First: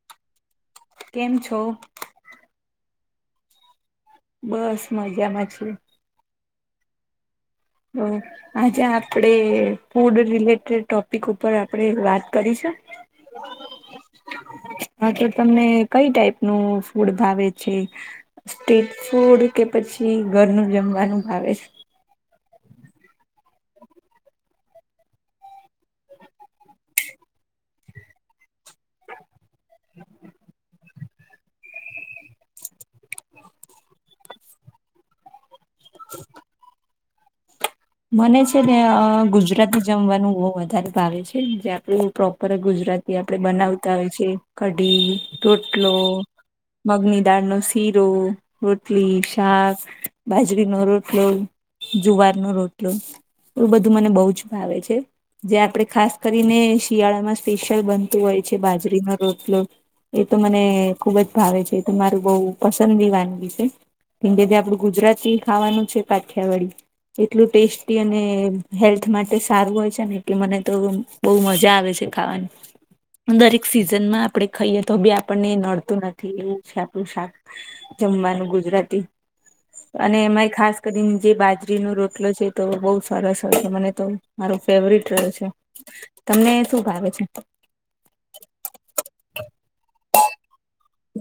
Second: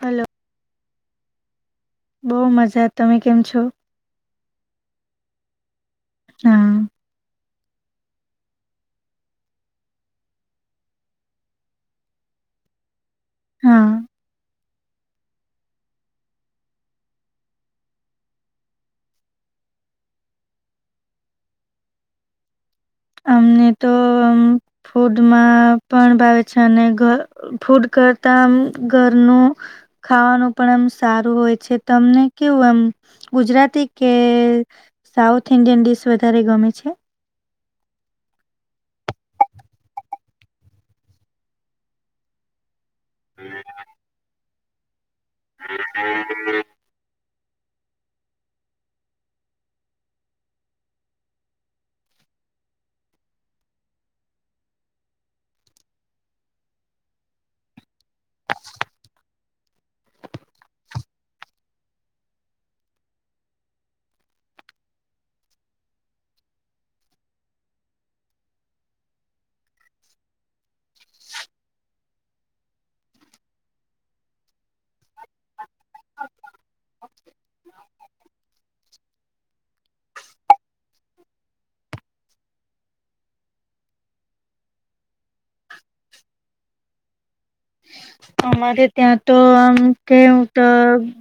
Hello કેમ છો? બહુ મજા તમે કેમ છો? બસ મજામાં છીએ હા. હમ. આજે આપડે ફૂડ રિલેટેડ ટોપિક ઉપર આપડે વાત કરીશું હા. હા તો તમને કઈ ટાઈપ નુ ફૂડ ભાવે છે. સ્ટ્રીટ ફૂડ કે પછી ઘરનું જમવાનું ભાવે અમને તો ફૂડમાં પણ ભાવે છે, અને ઘ ફૂડ કરતા ઘરનુ ખાવાનું પણ એમ સારું હોય છે, તમને કેવું એમ ગુજરાતી કે સાઉથ ઇન્ડિયન ડીશ વધારે ગમે છે. મને છે, અ ગુજરાતી જમવાનું બો વધારે ભાવે છે, જે આપડું પ્રોપર ગુજરા તી આપણે બનાવતા હોય છે, કઢી, રોટલો મગની દાળનો શીરો, રોટલી, શાક, બાજરીનો રોટલો જુવાર નો રોટલો એવુ બધું મને બો જ ભાવે છે. જે આપણેે ખાસ કરીને શિયાળામાં સ્પેશિયલ બનતું હોય છે, બાજરીનો રોટલો એ તો મને ખુબ જ ભાવે છે, એ તો મારું બોવ પસંદી વાનગી છે. કે જે આપડું ગુજરાતી ખાવાનું છે, કઠિયાવાડી એટલું ટેસ્ટી અને હેલ્થ માટે સારું હોય છે, ને એટલે મને તો બો મજા આવે છે, ખાવાની દરેક સિઝનમાં આપડે ખાઈએ તો બી આપણને નડતું નથી એવું છે, આપણું શાક જમવાનું ગુજરાતી અને એમાંય ખાસ કરીને જે બાજરીનું રો ટલો છે, તો બોવ સરસ છે, મને તો મારું ફેવરટ રહે છે. તમને શું ભાવે છે? અમારે ત્યાં તો આમ કેવું તો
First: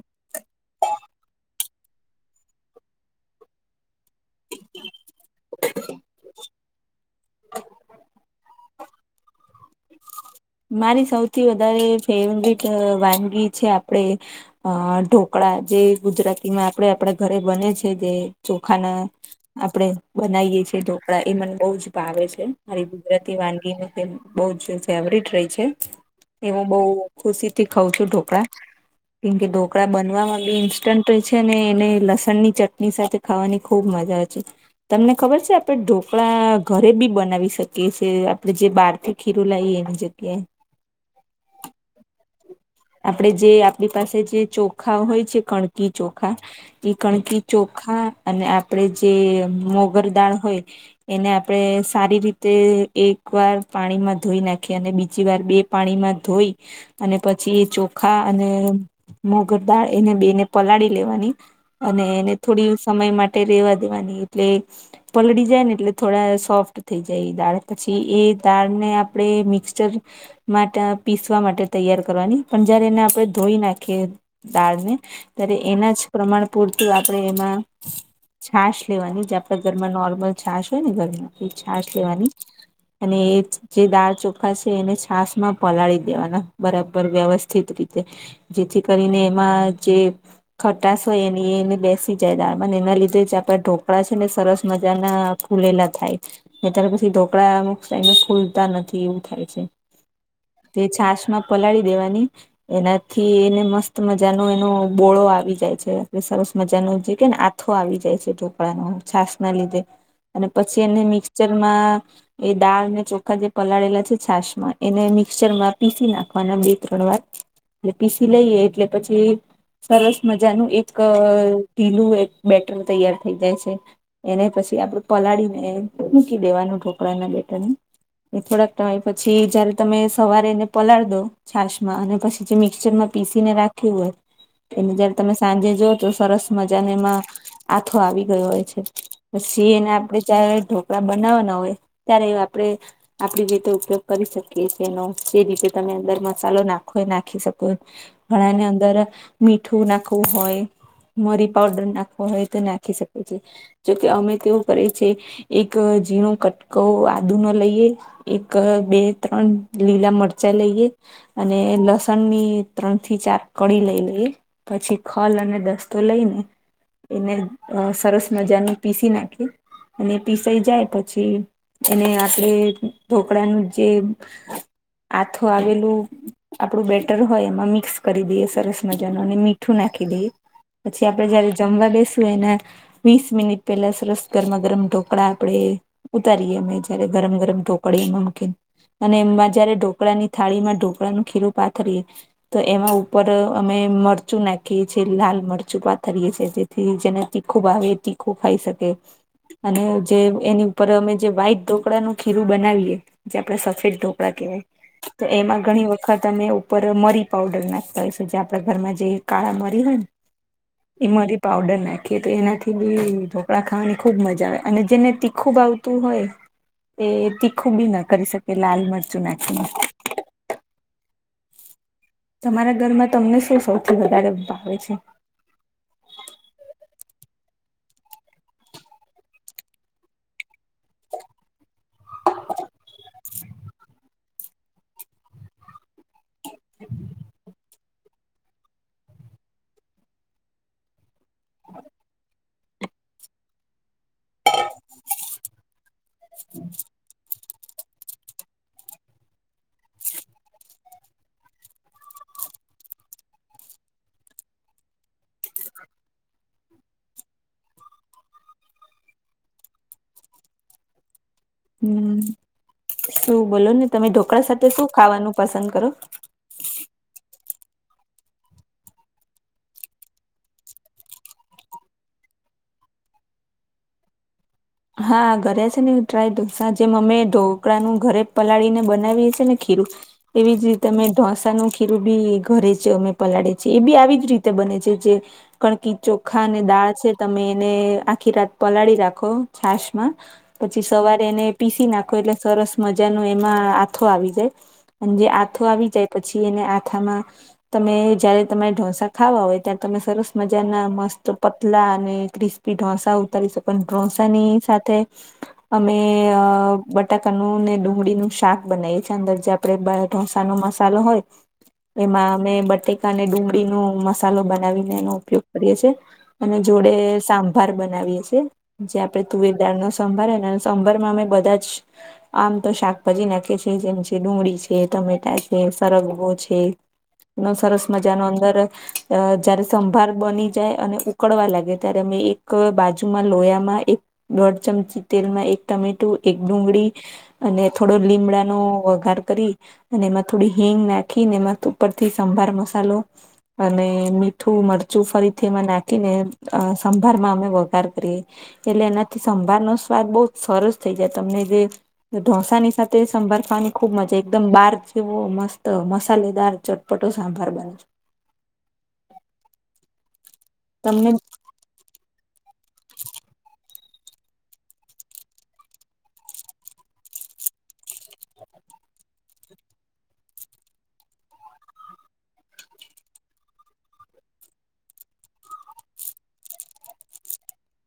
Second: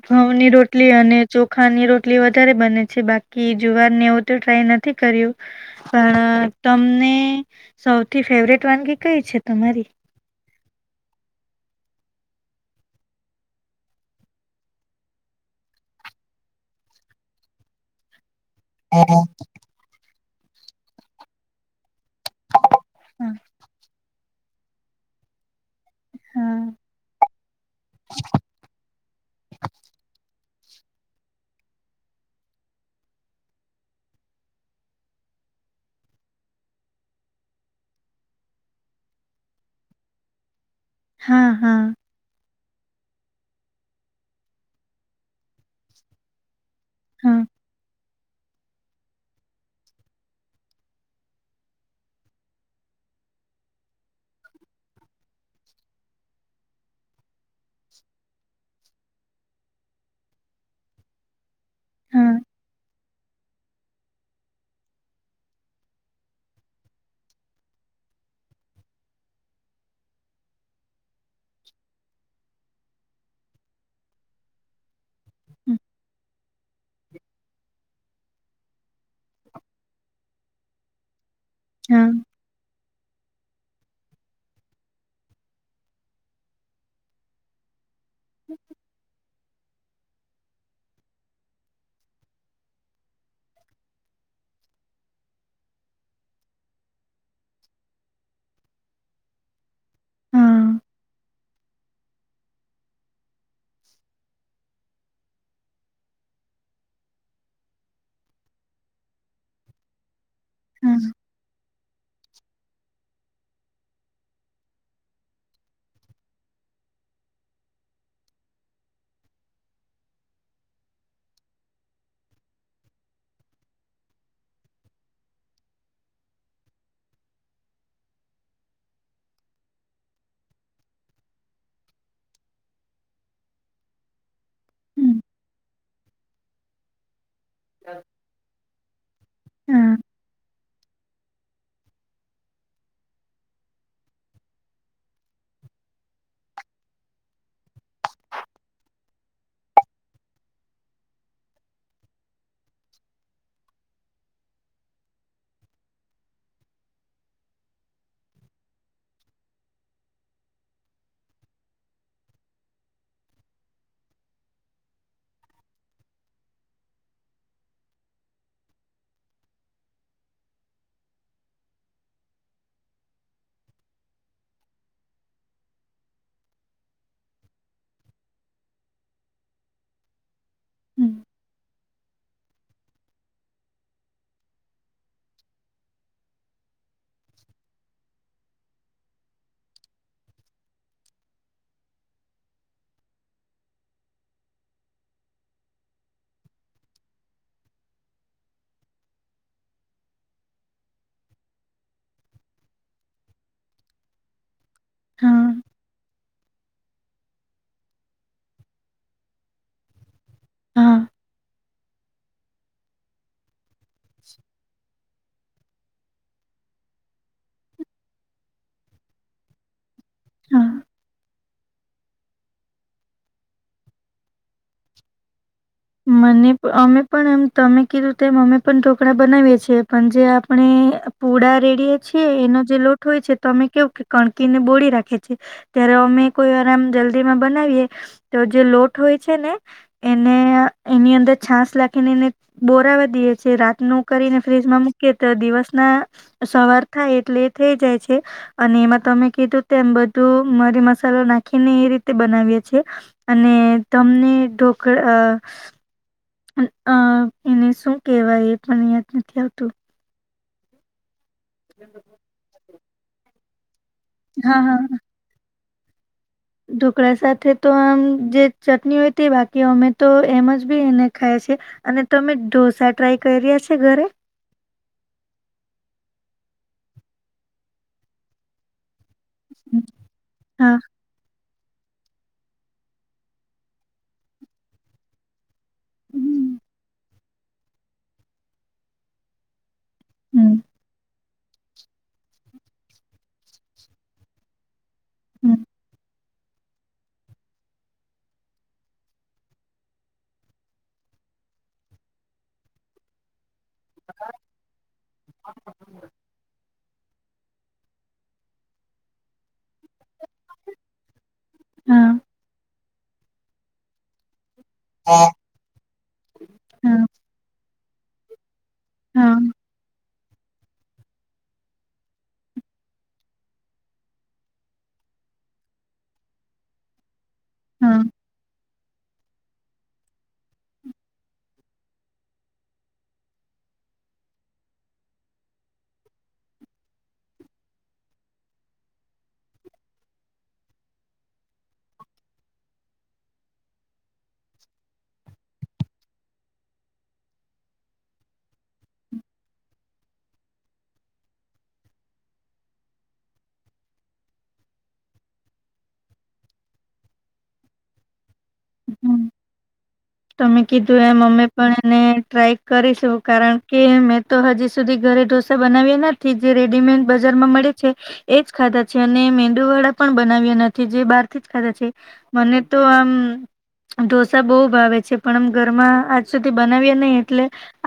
ઘઉની રોટલી અને ચોખાની રોટલી વધારે બને છે, બાકી જુવાર ને એવું તો ટ્રાય નથી કર્યું પણ તમને સૌથી ફેવરેટ વાનગી કઈ છે, તમારી મારી સૌથી વધારે ફેવરટ વાનગી છે, આપડે અ ઢોકળા જે ગુજરાતીમાં આપણે આપણા ઘરે બને છે, જે ચોખાના આપણેે બનાવીએ છેએ ઢોકડાએ મને બો જ ભાવે છે, મારી હા કુદરતી વાનગી બો જ ફેવરીટ રેય છે. એ હું હા બો ખુશી થી ખઉં છું ઢોકળા કેમકે ઢોકળા બનવામાં બી [unintelligible] છે ને એને લસણની ચટણી સાથે ખાવાની ખુબ મજા આવે છે. તમને ખબર છે, આપણે ઢોકળા ઘરે બી બનાવી શકીએ છે, આપણે જે બહારથી ખીરું લાઈ એની જગ્યા હા હા. આપડે જે આપણી પાસે જે ચોખા હોય છે, કણકી ચોખા ઈ હા કણકી ચોખા અને આપડે જે મોગર દાળ હોય એને આપણે સારી રીતે એક વાર પાણીમાં ધોઈ નાખી અને બીજી વાર બે પાણીમાં ધોઈ અને પ છી ચોખા અને મોગર દાળ એને બે ને પલાળી લેવાની અને એને હા થોડી સમય માટે રેવા દેવાની એટલે પલળી જાય ને એટલે થોડા સોફ્ટ થઈ જાય એ દાળ પછી એ દાળને આપણે મિક્સચર માટ પીસવા માટે તૈયાર કરવાની પણ જયારે એને આપણે ધોઈ નાખી દાળને ત્યારે હા એના જ પ્રમાણ પૂર [unintelligible] આપણે એમાં છાશ લેવાની જે આપણા ઘરમાં નોર્મલ છાશ હોય ને ધરમાં એ છાસ હા લેવાની અને એ જે દાળ ચોખા છે, એને છાસમાં પલાળી દેવાના બરા બર વ્યવસ્થિત રીતે જેથી કરીને એમાં જે ખટાશ હોય એની એને બેસી જાય દાણ એના લીધે જ આપડા ઢોકળા છે, ને સરસ મજાના ફૂલેલા થાય ને ત્યારે પછી ઢોકળા અમુક સા ફૂલતા નથી એવું થાય છે. હા તે છાશમાં પલાળી દેવાની એનાથી એને મસ્ત મજાનો એનો બોળો આવી જાય છે સરસ મજાનો જે કે ને થથો આવી જાય છે ઢોકળાનો છાસ ના લીધે અને પછી એને મિક્સચરમાં એ દાળ અને ચોખા જે પલાળેલા છે છાસ માં એને મિક્સચર માં પીસી નાખે વાના બે ત્રણ વાર એટલે પીસી લઈએ એટલે પછી સરસ મજાનું એક ીલું એક બેટર તૈયાર થઇ જાય છે એને પછી આપડું પલાળી ને મૂકી દેવાનું ઢોકળાના બેટર મા એ થોડાક ટય પછી જયારે તમે સવારે એને પલાળ દો છાશમાં અને પછી જે મિક્સચર માં પીસીને રાખ્યું હોય એટલે જયારે તમે સાંજે જો તો સરસ મજાને એમાં આથો આવી ગયો હોય છે પછી એને આપડે ચારે આપડા બનાવવાના હોય ત્યારે આપડણે આપડી રીતે ઉપયોગ કરી શકીએ છી એનો જે રીતે તમે અંદર મસાલો નાખો એ નાખી શકો ઘણા ને અંદર મીઠું નાખવું હોય મરી પાવડર નાખવાો હોય તો નાખી શકો છે જોકે અમે તેવું કરીએ છે એક ઝીણું કટક આદુ ન લઈએ એક બે ત્રણ લીલા મરચાં લઈએ અને લસણ ની ત્રણ થી ચાર કડીી લઈ લઈ પછી ખલ અને દસ્તો લઈને એને સરસ મજાનું પીસી નાખે અને પીસાઈ જાય પછી એને આપણે ઢોકળાનું જે આથો આવેલું લું આપડું બેટર હોય એમાં મિક્સ કરી દઈએ સરસ મજાનું અને મીઠું નાખી દઈએ પછી આપડે જયારે જમવા બેસવ હોય ને વીસ મિનિટ પેલા સરસ ગરમા ગરમ ઢોકળા આપણેે ઉતારીએ અમે જયારે ગરમ ગરમ ઢોકળી મમકી અને એમાં જયારે ઢોકળા ની થાળી માં ઢોકળાનું ખીરું પાથરીએ તો એમાં ઉપર અમે મરચું નાખીએ છીએ લાલ મરચું પાથરીએ છીએ થી જેને તીખું ભાવ તીખું ખાઈ શકે અને જે એની ઉપર અમે જે વાઈટ ઢોકળાનું ખીરું બનાવીએ જે આપડે સફેદ ઢોકળા કહેવાય તો હા એમાં ઘણી વખત અમે ઉપર મરી પાવડર નાખતા હોશું જે આપડા ઘરમાં જે કાળા મરી હોય હા ને મારી પાવડર નાખીએ તો એનાથી બી કપડાં ખાવાની ખૂબ મજા આવે અને જેને તીખું બ આવતું હોય એ તીખું બી ના કરી શકે લાલ મરચું નાખીને હા તમારા ઘરમાં તમને શું સૌથી વધારે ભાવે છે મને અમે પણ એમ તમે કીધું તેમ અમે પણ ઢોકળા બનાવીએ છીએ પણ જે આપણે પૂડા રેડીએ છીએ એનો જે લોટ હોય છે તો અમે કેવું કે કણકીને બોળી રાખે છેીએ ત્યારે અમે કોઈ આરામ જલ્દીમાં બનાવીએ તો જે લોટ હોય છે ને એને એની અંદર છાસ નાખીને એને બોરાવી દે છે રાતનું કરીને ફ્રીજમાં મૂકી તો દિવસ ના સવાર થાય એટલે એ થઈ જાય છે અને એમાં તમે કીધું તેમ બધું મરી મસાલો નાખીને એ રીતે બનાવીએ છીએ અને તમને ઢોકળ અ એને શું કેહેવાય એ પણ યાદ નથી આવતું હમ શું બોલો ને તમે ઢોકળા હા સાથે શું હા ખાવાનું પસંદ કરો ઢોકળા સાથે તો આમ જે ચટણી હોય તે બાકી અમે તો એમ જ બી એને ખાયએ છેી અને તમે ઢોસા ટ્રાય કર્યા છે ઘરે હા ઘરે છે ને ટ્રાય સા જે અમે ઢોકળાનુંું ઘરે પલાળી ને બનાવી ને ખીરું એવી જ હા. રીતેમે ઢોસાનું ીરું બી ઘરે છે અમે પલાળે છે એ બી આવી જ રીતે બને છે જે કણકી ચોખા હમ અને દાળ છે તમે એને આખી રાત પલાળી રાખો છાશ પછી સવારે એને પીસી નાખો એટલે સરસ મજા ન એમાં આથો આવી જાય અને જે હમ આથો આવી જાય. પછી એને આથામાં તમે જયારે તમારે ઢોસા ખાવા હોય ત્યારે તમે સરસ મજાના મસ્ત પતલા અને ક્રિસ્પી ઢોંસા ઉતારીશ પણ ઢોસા ની સાથે અમે બટાકાનું ને ડુંગળીનું શાક બનાવીએ છીએ અંદર આપે બાર ઢોસા નો મસાલો હોય હા એમાં અમે બટેકાને ડુંગળી નો મસાલો બનાવીને એનો હા ઉપયોગ કરીએ છે અને જોડે હા સાંભાર બનાવીએ છીએ જે આપડણે હા. તુવેરદાળ ન સંભાર સંભાર માં અમે બધા જ આમ તો શાકભાજી નાખે છે જેમ છે ડુંગળી છે ટમેટા છે સરગવો છે. નો સરસ હા. મજાનો અંદર જયારે સંભાર બની જાય અને ઉકળવા લાગે ત્યારે મે એક બાજુમાં લોયા એક દોઢ ચમચી તેલમાં એક ટામેટું એક ડુંગળી અને થોડો લીમડાનો વઘાર કરી અને એમાં થોડી હિંગ નાખીને એમાં ઉપરથી સંભાર મસાલો અને મીઠું મરચું ફરીથી એમાં નાખીને સંભારમાં અમે વઘાર કરીએ. એટલે એનાથી સંભાર નો સ્વાદ બહુ સરસ થઈ જાય તમને જે ઢોસાની સાથે સંભાર ખાવાની ખુબ મજા એકદમ બાર જેવો મસ્ત મસાલેદાર ચટ પટો સાંભાર બને છે. હમ. તમે કીધું તમને એમ પણ એને ટ્રાય કરીશું કારણ કે મેં તો હજી સુધી ઘરે ઢોસા બનાવીયા થી જે રેડીમેડ બજારમાં મળે છે. એજ ખાધા છે અને મેંદુવાળા પણ બનાવ્યા નથી જે બહારથી જ ખાધા છે. મને તો આમ ઢોસા બહુ ભાવે છે. જે પણ આમ ઘરમાં આજ સુધી બનાવીયા નહી એટલે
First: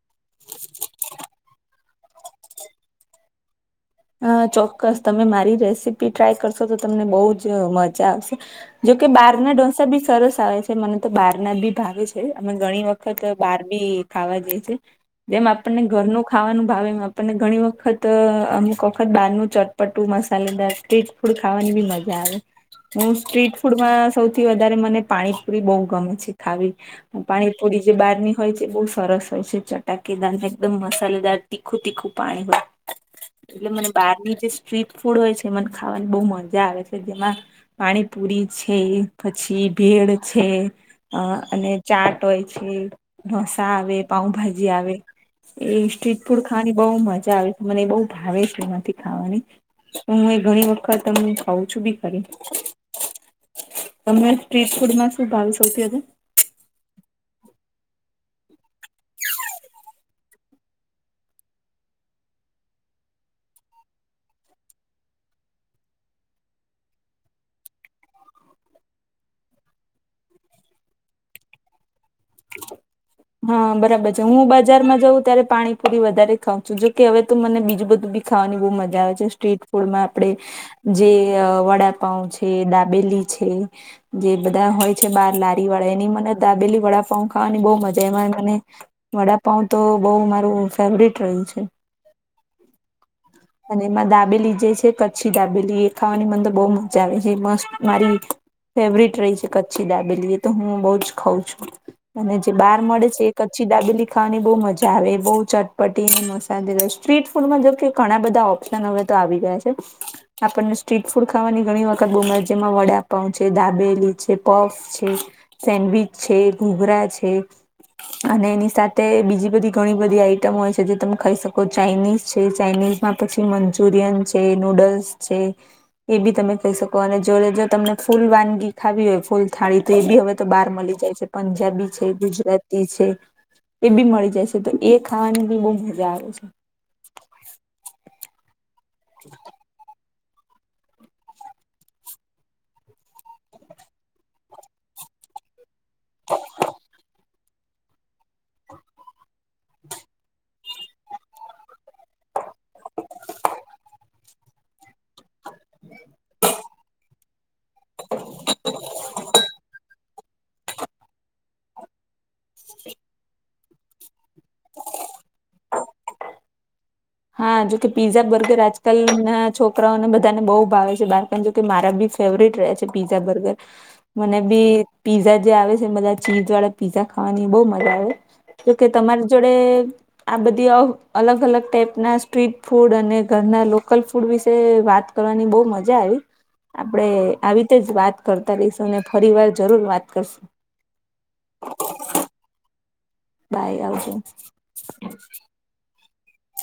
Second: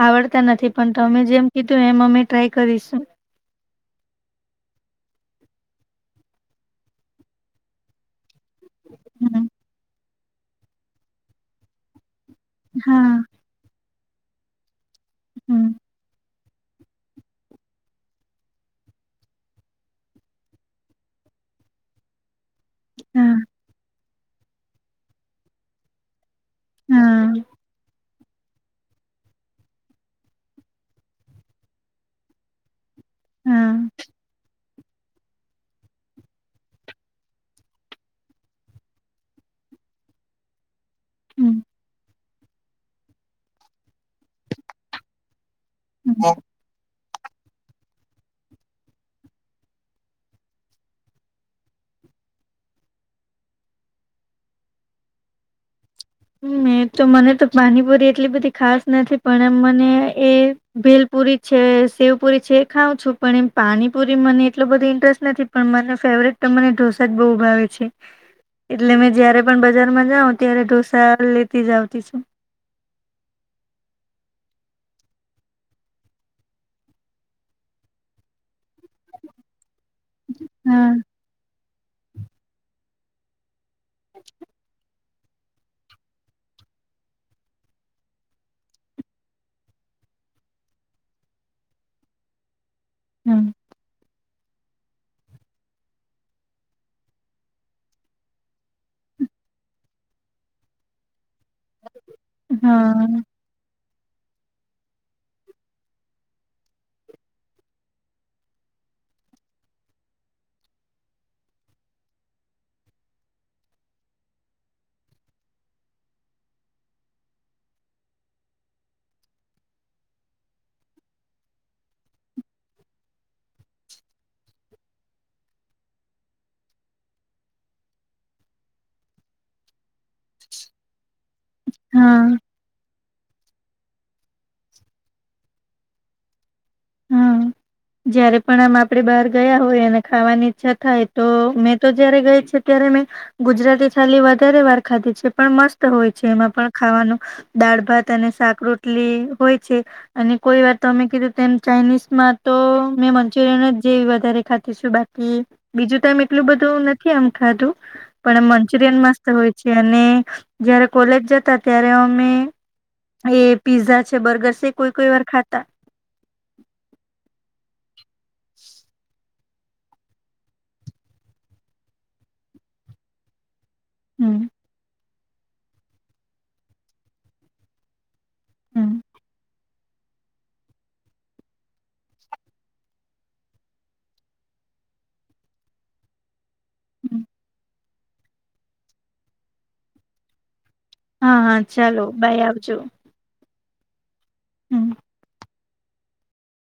આવડતા નથી પણ તમે જેમ કીધું એમ અમે ટ્રાય કરીશું. હા, ચોક્કસ તમે મારી રેસીપી ટ્રાય કરશો તો તમને બહું જ મજા આવશે. જોકે બહાર ના હા ઢોસા બી સરસ આવે છે મને તો બહાર ના બી ભાવે છે અમે ઘણી હા વખત બહાર બી ખાવા જે છે જેમ હમ, આપણને ઘરનું ખાવાનું ભાવે એ આપણને ઘણી વખત અમુક વખત બહાર નું ચટપટું મસાલેદાર સ્ટ્રીટ ફુંડ ખાવાની બી મજા આવે હું હા સ્ટ્રીટ ફૂડમાં સૌથી વધારે મને પાણીપુરી બહુ ગમે છે ખાવી હા પાણીપુરી જે બહારની હોય છે બહુ સરસ હોય છે ચટાકેદાર ને એકદમ મસાલેદાર તીખું તીખું પાણી હોય. એટલે હા મને બહારની જે સ્ટ્રીટ ફૂડ હોય છે મને ખાવાની બહુ મજા આવે છે જેમાં પાણીપુરી છે પછી ભેડ છે. અ હમ, અને ચાટ હોય છે ઢોસા આવે પાઉભાજી આવે એ હમ. સ્ટ્રીટ ફૂડ ખાવાની બહુ મજા આવે છે મને એ બહુ ભાવે છે એમાંથી ખાવાની. હું એ ઘણી વખત તમને ખઉં છું બી ખરી. તમે સ્ટ્રીટ ફૂડ માં શું ભાવી સૌથી વધાર મે તો મને તો પાનીપુરી એટલી બધી ખાસ નથી પણ એમ મને એ ભેલપુરી છે શેવ પુરી છે એ ખાવં છું પણ એમ પાણીપુરી મને એટલો બધો ઇન્ટરેસ્ટ નથી. પણ મને ફેવરેટ તો મને ઢોસા જ બહુ ભાવે છે. એટલે મેં જયારે પણ બજારમાં જાવ ત્યારે ઢોસા લેતી જ આવતી છું. હા બરાબર છે હું બજારમાં જઉં ત્યારે પાણીપુરી વધારે ખાવઉં છું જે હવે તો મને બીજું બધું ખાવાની બહુ મજા આવે છે સ્ટ્રીટ ફૂળમાં આપડે હા જે વડાપાંઉ છે દાબેલી છે. જે બધા હોય છે બાર લારી વાળા એની મને દાબેલી વડાપાંઉ ખાવાની બહું મજા જેમાં મને વડાપાઉ તો બઉ મારું ફેવરટ રહ્યું છે. હા અને એમાં દાબેલી જે છે કચ્છી દાબેલી એ ખાવાની મન તો બહુ મજા આવે છે. હે મસ્ત મારી ફેવરટ રહી છે કચ્છી દાબેલી. એ તો હું બહુ જ ખઉં છું. અને જે બહાર હા મળે છે કચ્ચી દાબેલી ખાવાની બહુ મજા આવે. એ બહુ ચટપટી ને મસાલેદાર સ્ટ્રીટ ફૂડમાં જો કે ઘણા બધા ઓપ્શન હવે તો આવી ગયા છે. આપણને સ્ટ્રીટ ફૂડ ખાવાની ઘણી વખત બહુ મજ છે. જેમાં વડાપાઉં છે, દાબેલી છે, પફ છે. સેન્ડવીચ છે, ઘૂઘરા છે. અને એની સાથે બીજી બધી ઘણી બધી આઈટમ હોય છે. જે તમે ખાઈ શકો ચાઇનીઝ છે. ચાઇનીઝમાં પછી મંચુરિયન છે, નુડલ્સ છે. એ બી તમે ખઈ શકો. અને જોડે જોડ તમને ફૂલ વાનગી ખાવી હોય ફૂલ થાળી તો એ બી હવે તો બાર મલી જાય છે. પંજાબી છે, હા ગુજરાત તી છે એ બી મળી જાય છે. તો એ ખાવાની બી બહુ મજા આવે છે. હા જયારે પણ આમ આપડે બહાર ગયા હોય અને ખાવાની ઈચ્છા થાય તો મેં તો જયારે ગઈ છું ત્યારે મેં ગુજરાતી થાલી વધારે વાર ખાધી છે. પણ મસ્ત હોય છે એમાં પણ ખાવાનું દાળ, ભાત અને શાક રોટલી હોય છે. અને કોઈ વાર તો તમે કીધું તેમ ચાઇનીઝમાં તો મેં મંચુરિયન જ જેવી વધારે ખાતીશું બા કી બીજું તો એમ એટલું બધું નથી આમ ખાધું. પણ મંચુરિયન મસ્ત હોય છે. અને જયારે કોલેજ જતા ત્યારે અમે એ પીઝા છે, બર્ગર છે કોઈ કોઈ વાર ખાતા. [unintelligible] હા જોકે પિઝા, બર્ગર આજકાલ નાના છોક છોકરાઓને બધાને બહુ ભાવે છે બાળકોને જોકે મારા ભી ફેવરિટ રહયા છે. Pizza, burger. મને હમ ભી પીઝા જે આવે છે બધા ચીઝવાળા પીઝા ખાવાની બહુ મજા આવે. હમ જોકે તમારી જોડે આ બધી અલગ અલગ ટાઈપ ના સ્ટ્રીટ ફૂડ અને ઘરના લોકલ ફૂડ વિશે વાત કરવાની બહુ મજા આવી. આપણે હમ આવી રીતે જ વાત કરતા રહીશું અને ફરી વાર જરૂર વાત કરશું. હા હા ચાલો બાય, આવજો. બાય આવજો. હમ